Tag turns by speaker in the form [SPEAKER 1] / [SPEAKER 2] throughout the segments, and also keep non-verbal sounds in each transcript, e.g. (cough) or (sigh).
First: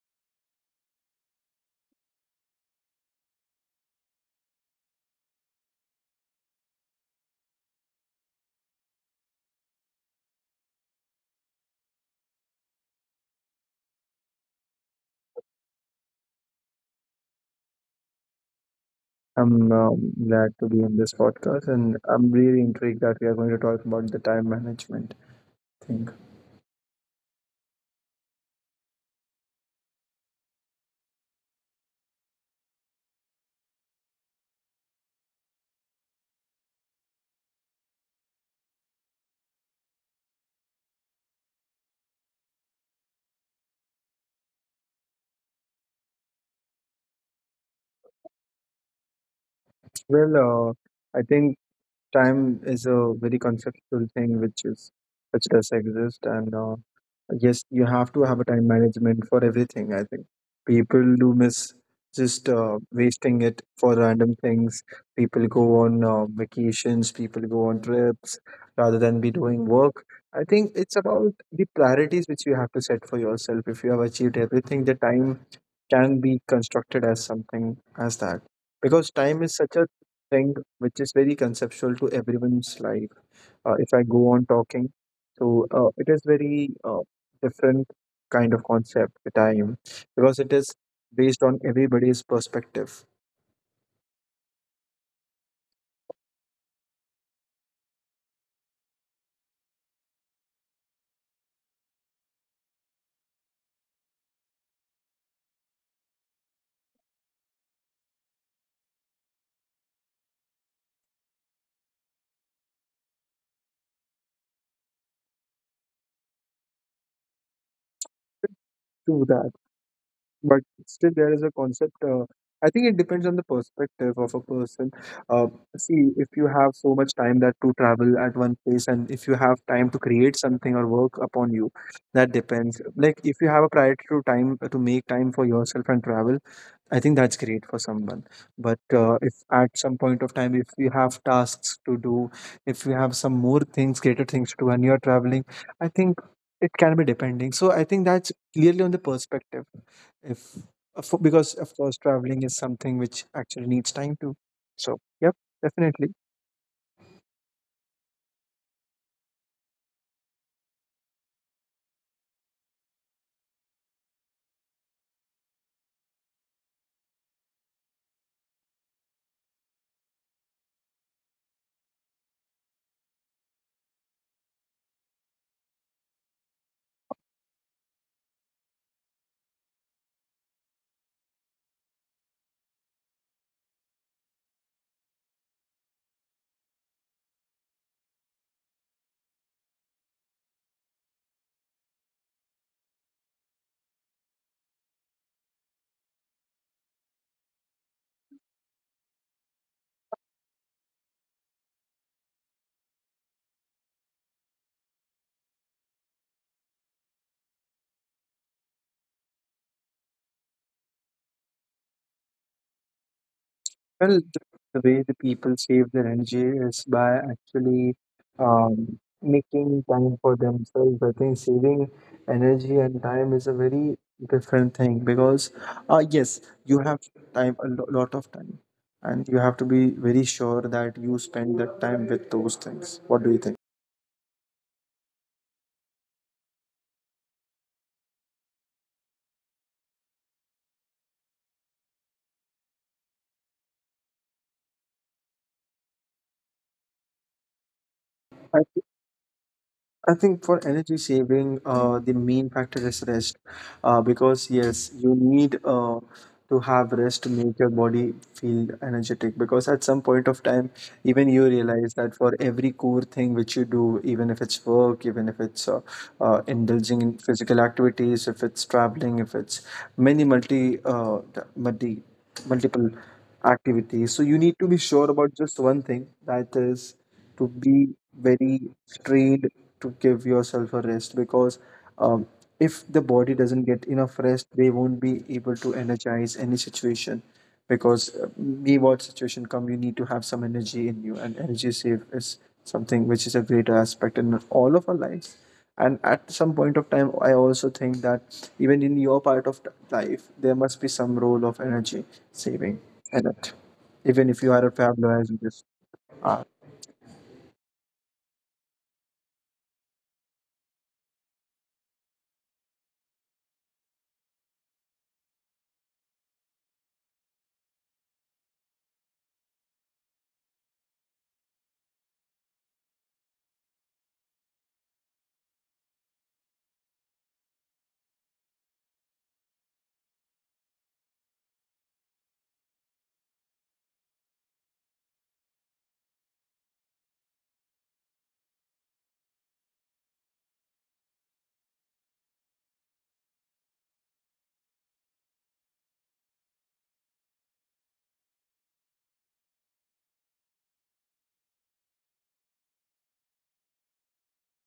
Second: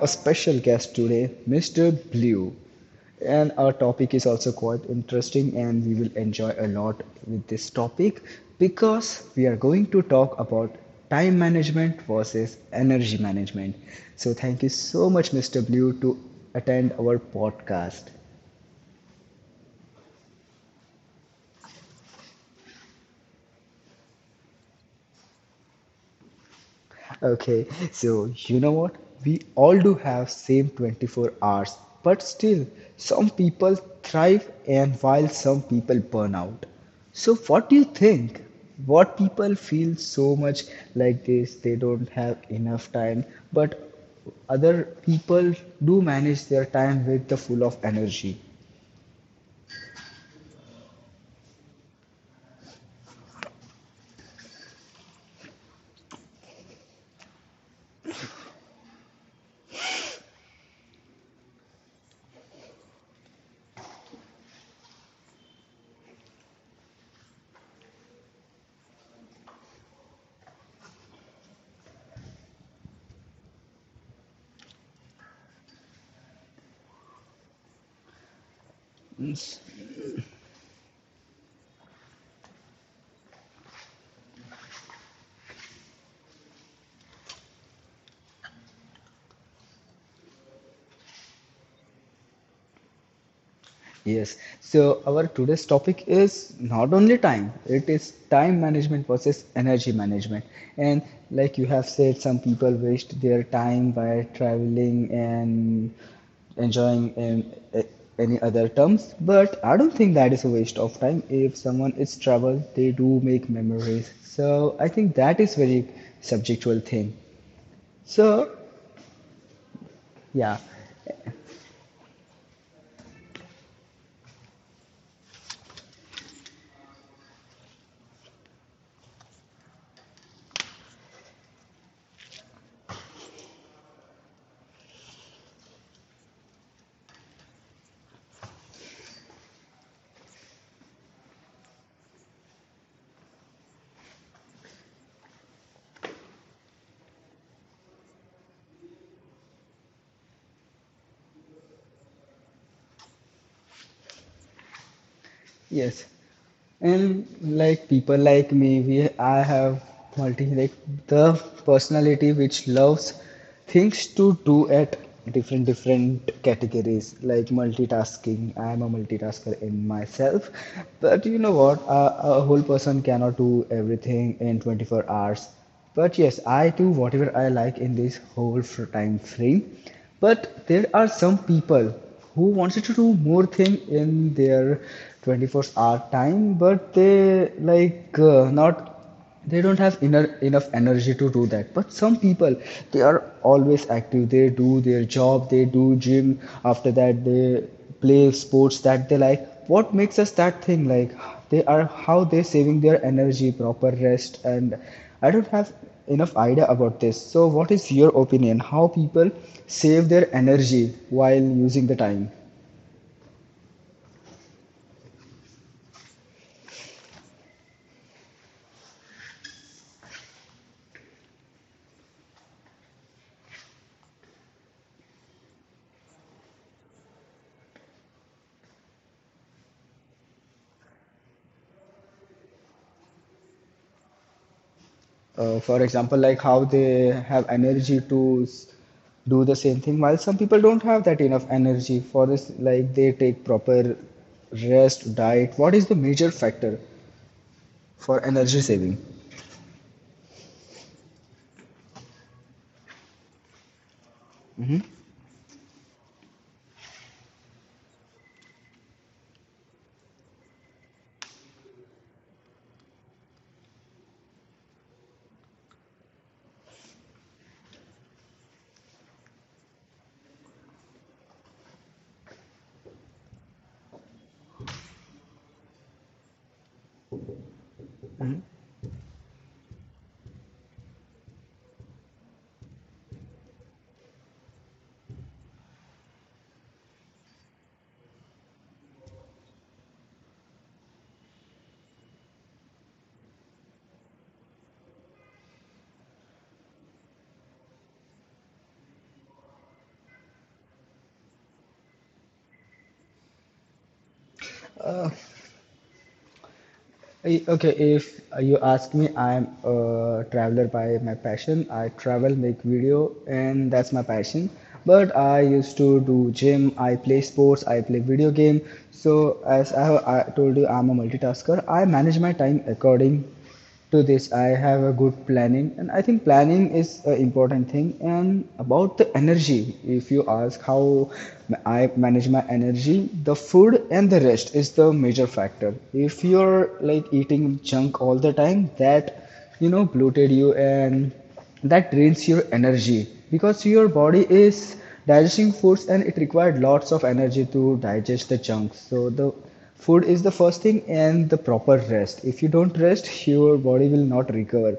[SPEAKER 1] a special guest today, Mr. Blue. And our topic is also quite interesting and we will enjoy a lot with this topic because we are going to talk about time management versus energy management. So thank you so much Mr. Blue to attend our podcast.
[SPEAKER 2] I'm glad to be in this podcast, and I'm really intrigued that we are going to talk about the time management thing.
[SPEAKER 1] Okay, so you know what? We all do have same 24 hours, but still some people thrive and while some people burn out. So what do you think? What people feel so much like this, they don't have enough time, but other people do manage their time with the full of energy.
[SPEAKER 2] Well, I think time is a very conceptual thing which is which does exist and yes you have to have a time management for everything. I think people do miss just wasting it for random things. People go on vacations, people go on trips rather than be doing work. I think it's about the priorities which you have to set for yourself. If you have achieved everything, the time can be constructed as something, as that, because time is such a thing which is very conceptual to everyone's life. If I go on talking, so it is very different kind of concept, the time, because it is based on everybody's perspective.
[SPEAKER 1] Yes. So our today's topic is not only time, it is time management versus energy management. And like you have said, some people waste their time by traveling and enjoying a- any other terms. But I don't think that is a waste of time. If someone is travel, they do make memories. So I think that is very subjectual thing. So
[SPEAKER 2] True that.
[SPEAKER 1] yeah.
[SPEAKER 2] But still there is a concept. I think it depends on the perspective of a person. uh, See, if you have so much time that to travel at one place, and if you have time to create something or work upon you, that depends. Like if you have a priority to time to make time for yourself and travel, I think that's great for someone. But if at some point of time, if you have tasks to do, if you have some more things, greater things to do, and you're traveling, I think it can be depending. So I think that's clearly on the perspective. If of- Because of course traveling is something which actually needs time to. So yep,
[SPEAKER 1] Yes.
[SPEAKER 2] definitely.
[SPEAKER 1] And like people like me, we I have multi like the personality which loves things to do at different different categories like multitasking. I am a multitasker in myself, but you know what? A whole person cannot do everything in 24 hours. But yes, I do whatever I like in this whole time frame. But there are some people who wanted to do more thing in their 24-hour time, but they like not they don't have enough energy to do that, but some people they are always active, they do their job, they do gym, after that they play sports that they like. What makes us that thing like they are how they're saving their energy, proper rest, and I don't have enough idea about this. So what is your opinion, how people save their energy while using the time?
[SPEAKER 2] Well, the way the people save their energy is by actually making time for themselves. I think saving energy and time is a very different thing because, yes, you have time, a lot of time, and you have to be very sure that you spend that time with those things. What do you think?
[SPEAKER 1] For example, like how they have energy to do the same thing while some people don't have that enough energy for this, like they take proper rest, diet. What is the major factor for energy
[SPEAKER 2] I
[SPEAKER 1] saving?
[SPEAKER 2] I think for energy saving, the main factor is rest, because yes, you need to have rest to make your body feel energetic. Because at some point of time, even you realize that for every core thing which you do, even if it's work, even if it's indulging in physical activities, if it's traveling, if it's many multiple activities, so you need to be sure about just one thing, that is to be very strained to give yourself a rest, because um, if the body doesn't get enough rest, they won't be able to energize any situation, because be what situation come, you need to have some energy in you, and energy save is something which is a greater aspect in all of our lives. And at some point of time, I also think that even in your part of life, there must be some role of energy saving in it, even if you are a traveler, as you just are.
[SPEAKER 1] Okay, if you ask me, I'm a traveler by my passion. I travel, make video, and that's my passion. But I used to do gym, I play sports, I play video game. So as I told you, I'm a multitasker. I manage my time according to this. I have a good planning and I think planning is an important thing. And about the energy, if you ask how I manage my energy, the food and the rest is the major factor. If you're like eating junk all the time, that you know bloated you, and that drains your energy because your body is digesting foods and it required lots of energy to digest the junk. So the food is the first thing and the proper rest. If you don't rest (laughs) your body will not recover.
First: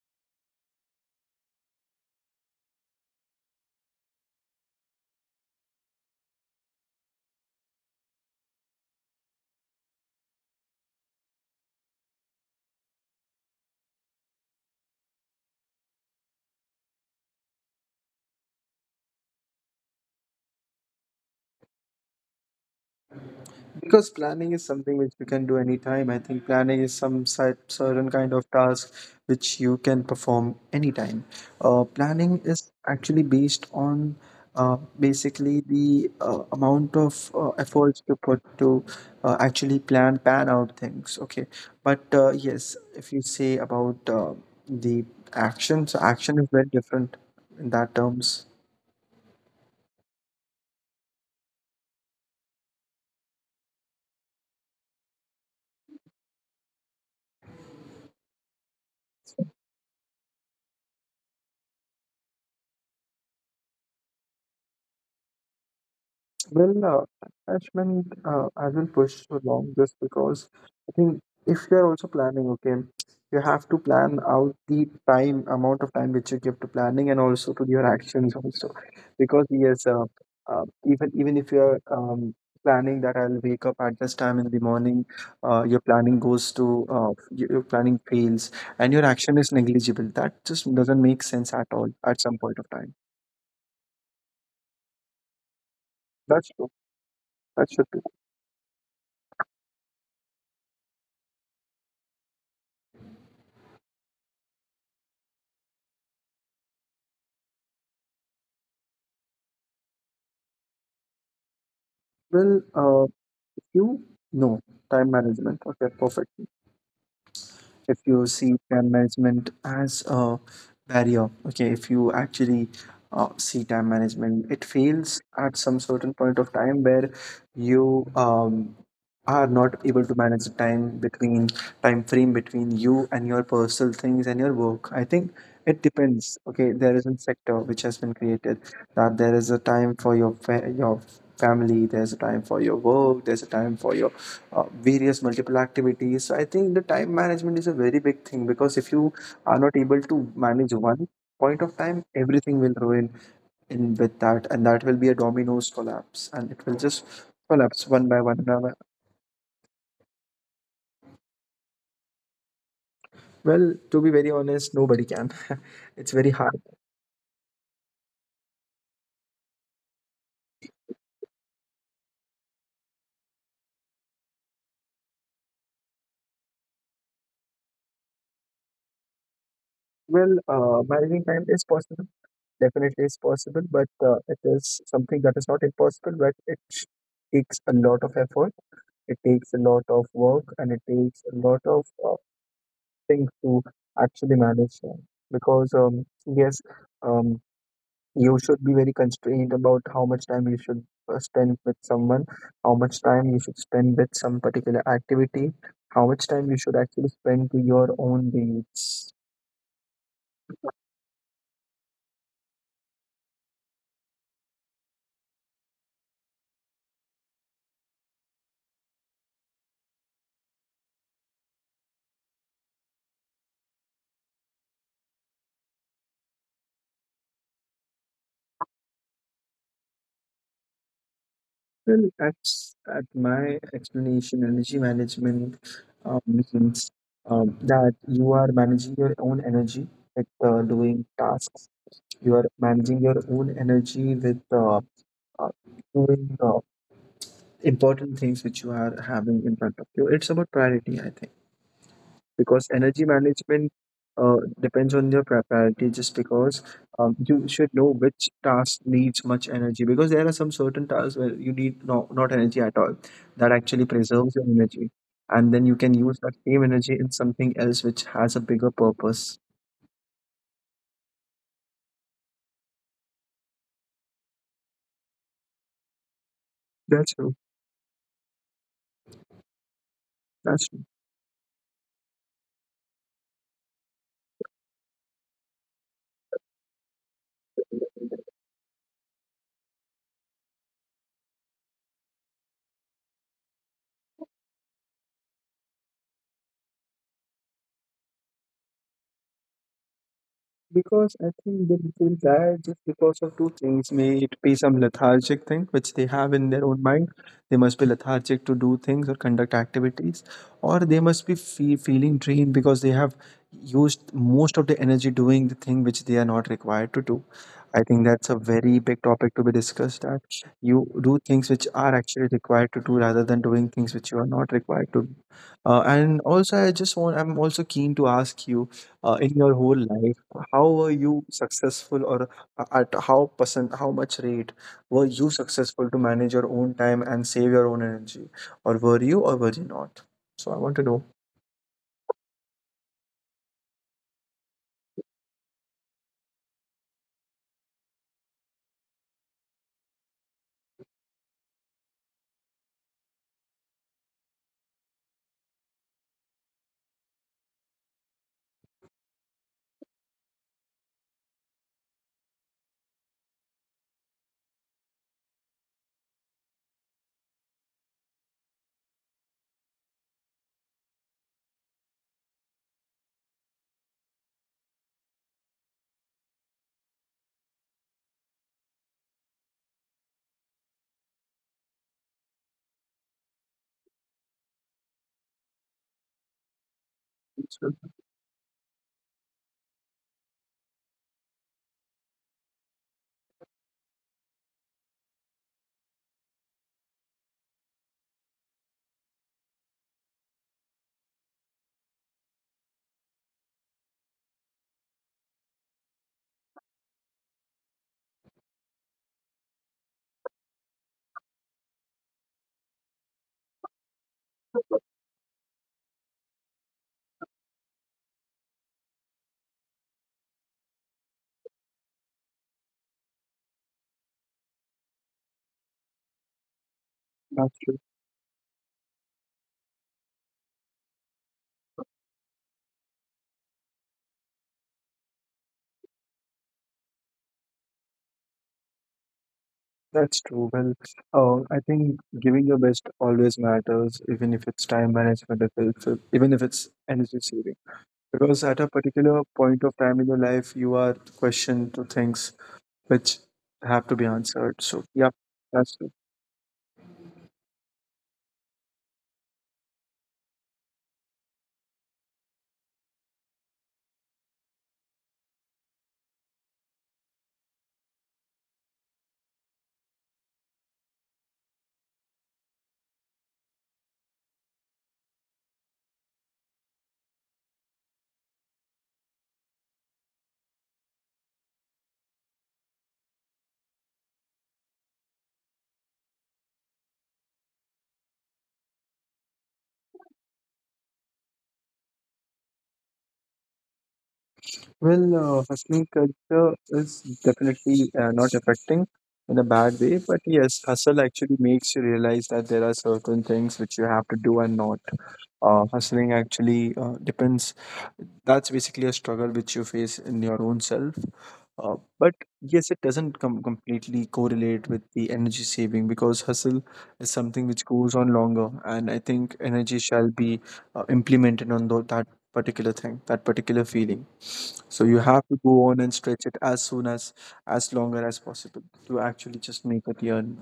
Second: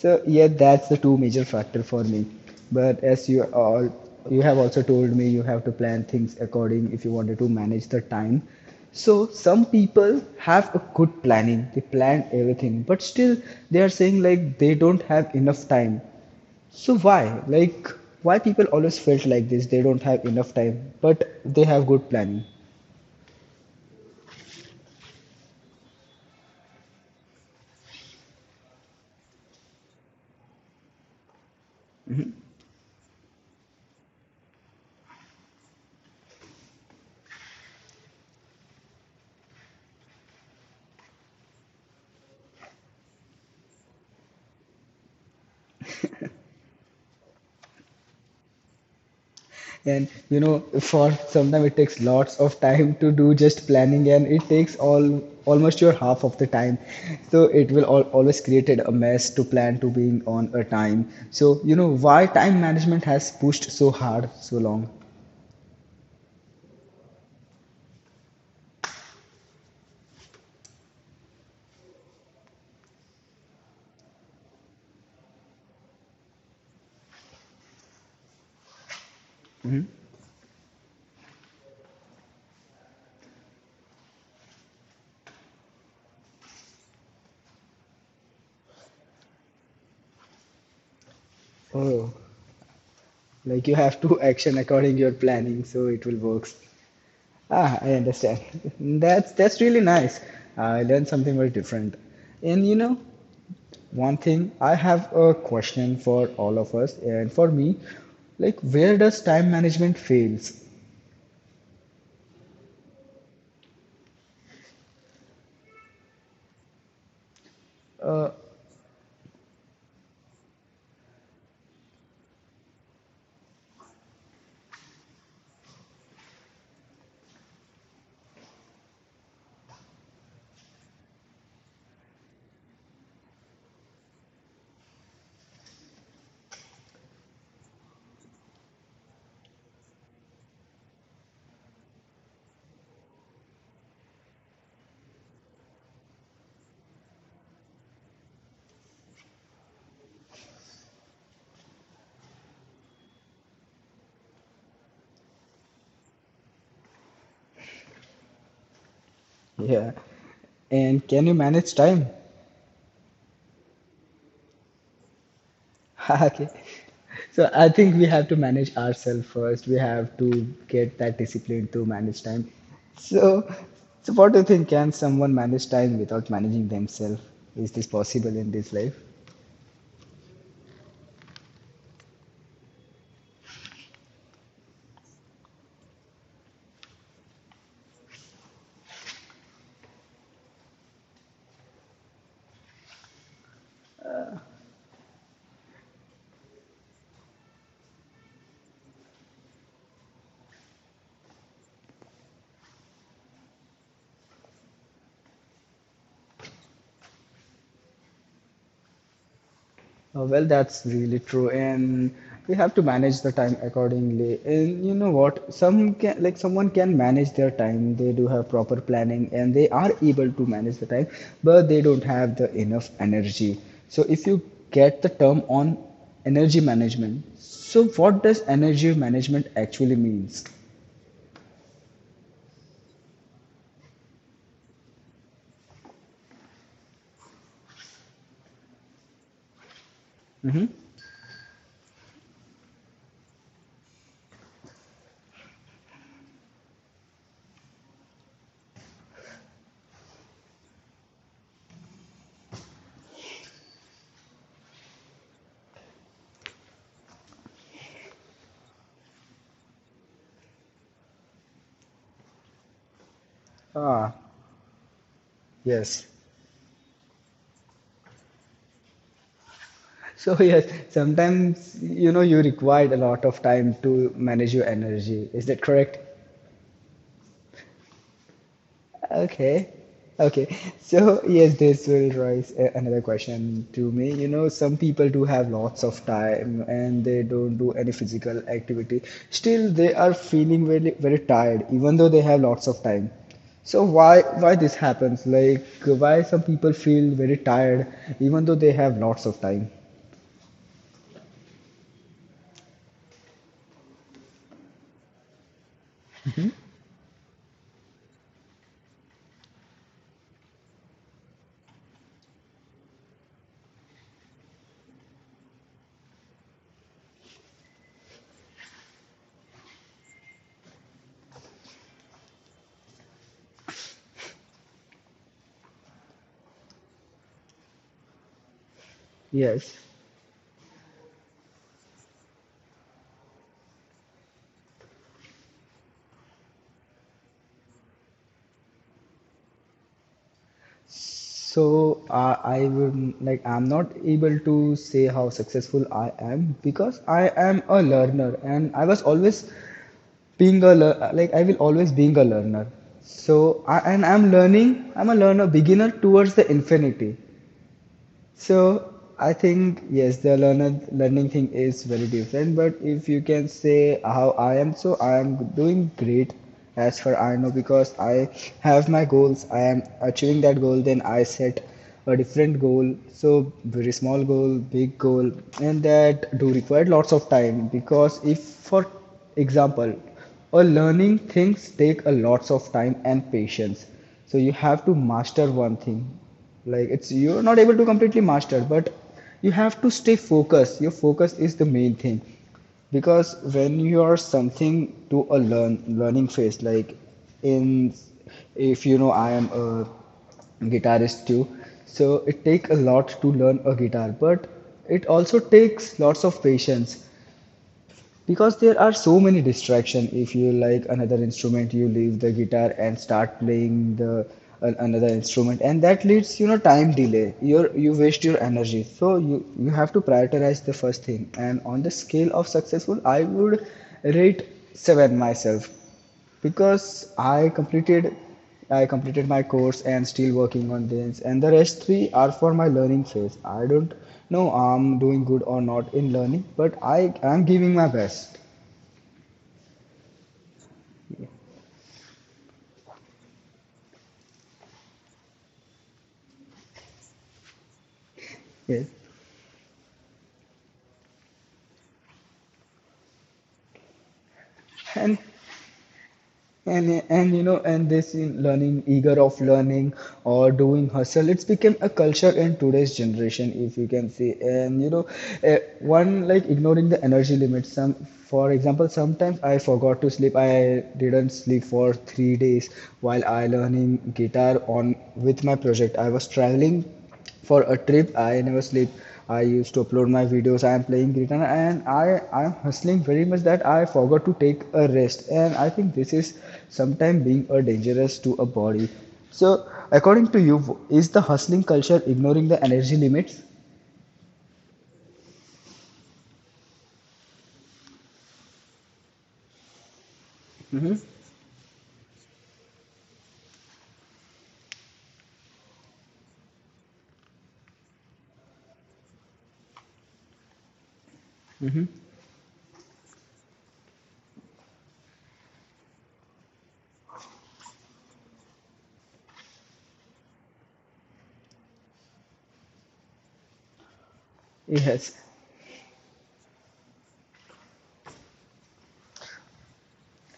[SPEAKER 1] So yeah, that's the two major factor for me. But as you have also told me, you have to plan things according if you wanted to manage the time. So some people have a good planning. They plan everything, but still they are saying like they don't have enough time. So why? Like why people always felt like this? They don't have enough time, but they have good planning.
[SPEAKER 2] Because planning is something which you can do anytime. I think planning is some certain kind of task which you can perform anytime. Planning is actually based on basically the amount of efforts to put to actually plan, pan out things. Okay. But yes, if you say about the action, so action is very different in that terms.
[SPEAKER 1] And you know, for sometimes it takes lots of time to do just planning, and it takes all almost your half of the time. So it will always created a mess to plan to being on a time. So you know why time management has pushed so hard so long.
[SPEAKER 2] Well, attachment, I will push so long just because I think if you're also planning, okay, you have to plan out the time, amount of time which you give to planning and also to your actions also. Because yes,
[SPEAKER 1] Mhm.
[SPEAKER 2] uh, even if you're planning that I'll wake up at this time in the morning, your planning goes to your planning fails and your action is negligible. That just doesn't make sense at all at
[SPEAKER 1] Oh,
[SPEAKER 2] some point of time.
[SPEAKER 1] like you have to (laughs) action according to your planning, so it will
[SPEAKER 2] That's
[SPEAKER 1] works.
[SPEAKER 2] true. That should
[SPEAKER 1] Ah,
[SPEAKER 2] be.
[SPEAKER 1] I understand. (laughs) That's really nice. I learned something very different. And you know, one thing, I have a question for all of us and for me, like where does time management fails?
[SPEAKER 2] Well, you know, time management, okay, perfect. If you
[SPEAKER 1] Uh,
[SPEAKER 2] see time management as a barrier, okay, if you actually see time management, it fails at some certain point of time where you are not able to manage the time between time frame between you and your personal things and your work. I think it depends. Okay, there is a sector which has been created, that there is a time for your your family, there's a time for your work, there's a time for your uh, various multiple activities. So I think the time management is a very big thing, because if you are not able to manage one point of time, everything will ruin in with that, and that will be a dominoes collapse, and it will just collapse one by one.
[SPEAKER 1] yeah. And can you manage time?
[SPEAKER 2] Well, to be very honest, nobody can. (laughs) It's
[SPEAKER 1] (laughs)
[SPEAKER 2] very
[SPEAKER 1] Okay.
[SPEAKER 2] hard.
[SPEAKER 1] So I think we have to manage ourselves first. We have to get that discipline to manage time. So, so what do you think? Can someone manage time without managing themselves? Is this possible in this life?
[SPEAKER 2] Well, managing time is possible. Definitely is possible, but it is something that is not impossible, but it takes a lot of effort. It takes a lot of work and it takes a lot of things to actually manage time. Because, yes, um, you should be very constrained about how much time you should spend with someone, how much time you should spend with some particular activity, how much time you should actually spend to your own needs.
[SPEAKER 1] Well, that's really true, and we have to manage the time accordingly. And you know what? Some can, like someone can manage their time. They do have proper planning, and they are able to manage the time, but they don't have the enough energy. So, if you get the term on energy management, so what does energy management actually means?
[SPEAKER 2] Well, that's at my explanation. Energy management means that you are managing your own energy with doing tasks. You are managing your own energy with uh, doing important things which you are having in front of you. It's about priority, I think. Because energy management depends on your priority, just because you should know which task needs much energy, because there are some certain tasks where you need no, not energy at all, that actually
[SPEAKER 1] Ah,
[SPEAKER 2] preserves your energy, and then you can
[SPEAKER 1] yes.
[SPEAKER 2] use
[SPEAKER 1] (laughs)
[SPEAKER 2] that same energy in something else which has a bigger purpose.
[SPEAKER 1] So yes, sometimes you know you required a lot of time to manage your energy. Is that correct?
[SPEAKER 2] That's true.
[SPEAKER 1] Okay. Okay.
[SPEAKER 2] That's true.
[SPEAKER 1] So, yes, this will raise another question to me. You know, some people do have lots of time and they don't do any physical activity. Still, they are feeling very, very tired, even though they have lots of time. So why this happens? Like why some people feel very tired even though they have lots of time?
[SPEAKER 2] Because I think they feel tired just because of two things. May it be some lethargic thing which they have in their own mind. They must be lethargic to do things or conduct activities, or they must be feeling drained because they have used most of the energy doing the thing which they are not required to do. I think that's a very big topic to be discussed. That you do things which are actually required to do rather than doing things which you are not required to do. And also, I just want. I'm also keen to ask you in your
[SPEAKER 1] Yes.
[SPEAKER 2] whole life, how were you successful, or at how percent, how much rate were you successful to manage your own time and save your own energy, or were you not? So I want to know.
[SPEAKER 1] So I will like I'm not able to say how successful I am because I am a learner and I was always being a like I will always being a learner. So I and I'm learning. I'm a learner beginner towards the infinity. So I think yes, the learner learning thing is very different. But if you can say how I am, so I am doing great as far I know because I have my goals. I am achieving that goal. Then I set a different goal. So very small goal, big goal, and that do require lots of time because if for example or learning things take a lots of time and patience, so you have to master one thing, like it's you're
[SPEAKER 2] That's
[SPEAKER 1] not
[SPEAKER 2] true.
[SPEAKER 1] able to completely master, but you have to stay focused. Your focus is the main thing because when you are something to a learn learning phase, like in, if you know I am a guitarist too. So it takes a lot to learn a guitar, but it also takes lots of patience because there are so many distraction. If you like another instrument, you leave the guitar and start playing the another instrument, and that leads you know time delay, your you waste your energy. So you have to prioritize the first thing. And on the scale of successful, I would rate 7 myself because
[SPEAKER 2] That's true.
[SPEAKER 1] I completed my course and still working on this, and the rest three are for my learning phase. I don't know I'm doing good or not in learning, but I am giving my best.
[SPEAKER 2] That's true. Well, I think giving your best always matters, even if it's time management, if it's, even if it's energy saving, because at a
[SPEAKER 1] Yes.
[SPEAKER 2] particular point of time in your life you are questioned to things which have to be answered. So yeah,
[SPEAKER 1] And
[SPEAKER 2] that's
[SPEAKER 1] and you know, and this in learning, eager of learning or doing hustle, it's become a culture in today's generation, if you can see. And you know, one like ignoring the energy limits. Some, for example, sometimes I forgot to sleep. I didn't sleep for 3 days while I learning guitar on with my project. I was traveling for a trip, I never sleep, I used to upload my videos, I am playing guitar, and i am hustling very much that I forgot to take a rest. And I think this is sometime being a dangerous to a body. So according to you, is the hustling culture ignoring the energy limits?
[SPEAKER 2] Well, hustling culture is definitely not affecting in a bad way, but yes,
[SPEAKER 1] Hmm.
[SPEAKER 2] hustle actually makes you realize that there are certain things which you have to do and not. Hustling actually depends. That's basically a struggle which you face in your own self.
[SPEAKER 1] Hmm.
[SPEAKER 2] But yes, it doesn't completely correlate with the energy saving, because hustle is something which goes on longer, and I think energy shall be implemented on that particular thing, that particular feeling. So you
[SPEAKER 1] Yes.
[SPEAKER 2] have to go on and stretch it as soon as longer as possible to actually just make it yearn.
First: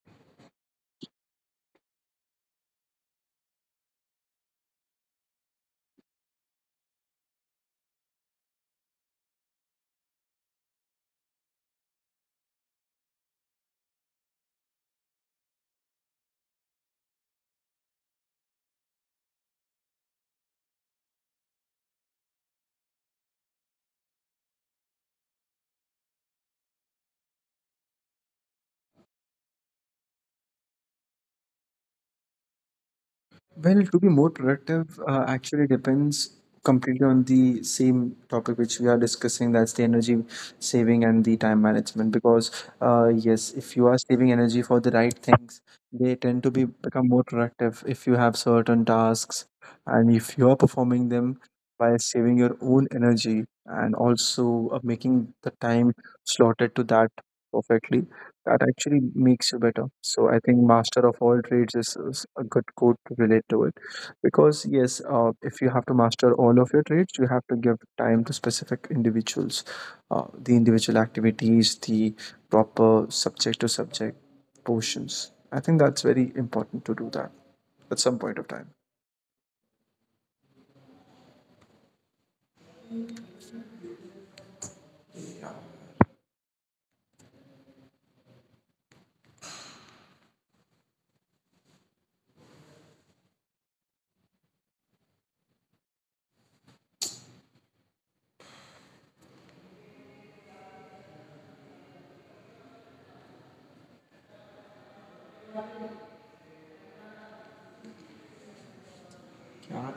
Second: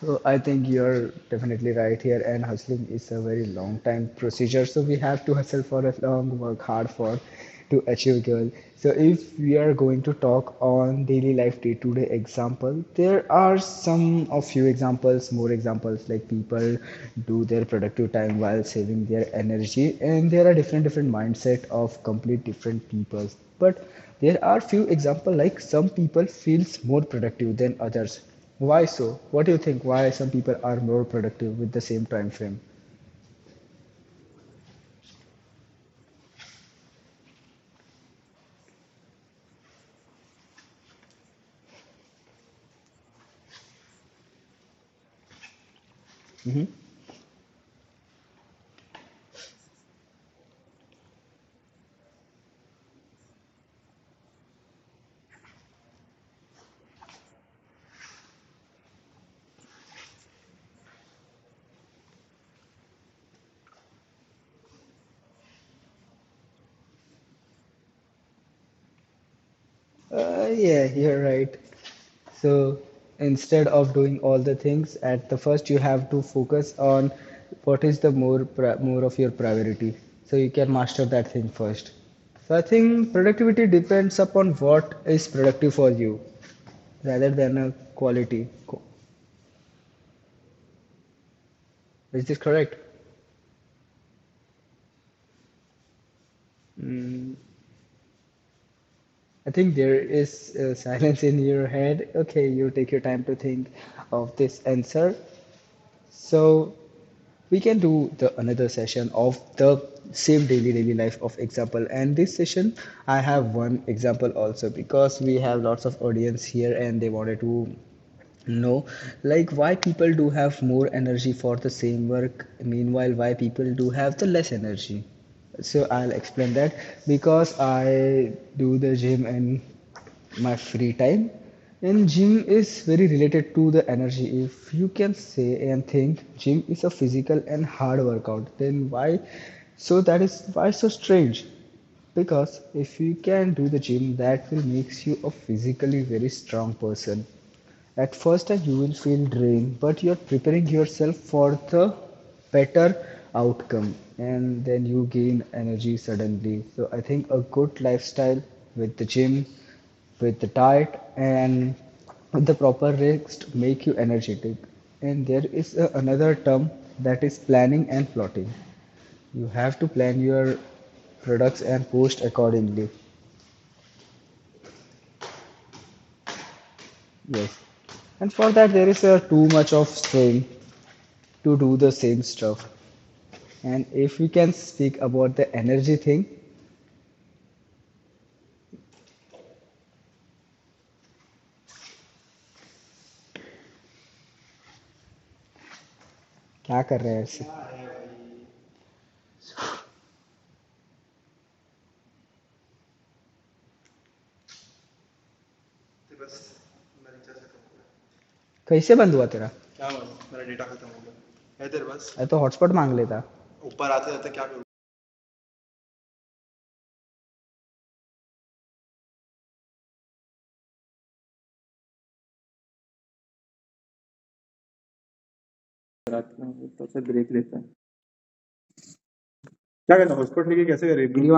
[SPEAKER 1] So I think you're definitely right here, and hustling is a very long time procedure. So we have to hustle for a long, work hard for to achieve goal. So if we are going to talk on daily life day-to-day example, there are some of few examples, more examples like people do their productive time while saving their energy, and there are different different mindset of complete different peoples. But there are few example like some people feels more productive than others, why so? What do you think? Why some people are more productive with the same time frame?
[SPEAKER 2] Well, to be more productive, actually depends completely on the same topic which we are discussing. That's the energy saving and the time management. Because yes, if you are saving energy for the right things, they tend to
[SPEAKER 1] Hmm.
[SPEAKER 2] be become more productive. If you have certain tasks and if you are performing them by saving your own energy and also making the time slotted to that perfectly, that actually makes you better. So I think master of all trades is a good quote to relate to it, because yes, if you have to master all of your trades, you have to give time to specific individuals, the
[SPEAKER 1] Yeah,
[SPEAKER 2] individual
[SPEAKER 1] you're right.
[SPEAKER 2] activities, the
[SPEAKER 1] So
[SPEAKER 2] proper subject
[SPEAKER 1] instead
[SPEAKER 2] to
[SPEAKER 1] of
[SPEAKER 2] subject
[SPEAKER 1] doing all the things at
[SPEAKER 2] portions.
[SPEAKER 1] the
[SPEAKER 2] I
[SPEAKER 1] first, you
[SPEAKER 2] think that's
[SPEAKER 1] have to
[SPEAKER 2] very
[SPEAKER 1] focus
[SPEAKER 2] important to do
[SPEAKER 1] on
[SPEAKER 2] that
[SPEAKER 1] what
[SPEAKER 2] at
[SPEAKER 1] is the
[SPEAKER 2] some point of time.
[SPEAKER 1] more of your priority, so you can master that thing first. So I think productivity depends upon what is productive for you, rather than a quality. Co- Is this correct? Mm, I think there is silence in your head. Okay, you take your time to think of this answer. So we can do the another session of the same daily daily life of example. And this session, I have one example also because we have lots of audience here and they wanted to no, like why people do have more energy for the same work, meanwhile, why people do have the less energy. So I'll explain that because I do the gym in my free time, and gym is very related to the energy. If you can say and think gym is a physical and hard workout, then why? So that is why so strange because if you can do the gym, that will makes you a physically very strong person. At first, you will feel drained, but you're preparing yourself for the better outcome, and then you gain energy suddenly. So, I think a good lifestyle with the gym, with the diet, and the proper rest make you energetic. And there is a, another term that is planning and plotting. You have to plan your products and post accordingly. Yes. And for that, there is a too much of saying to do the same stuff. And if we can speak about the energy thing क्या कर रहे हैं ऐसे कैसे बंद हुआ तेरा अरे तो हॉटस्पॉट मांग लेता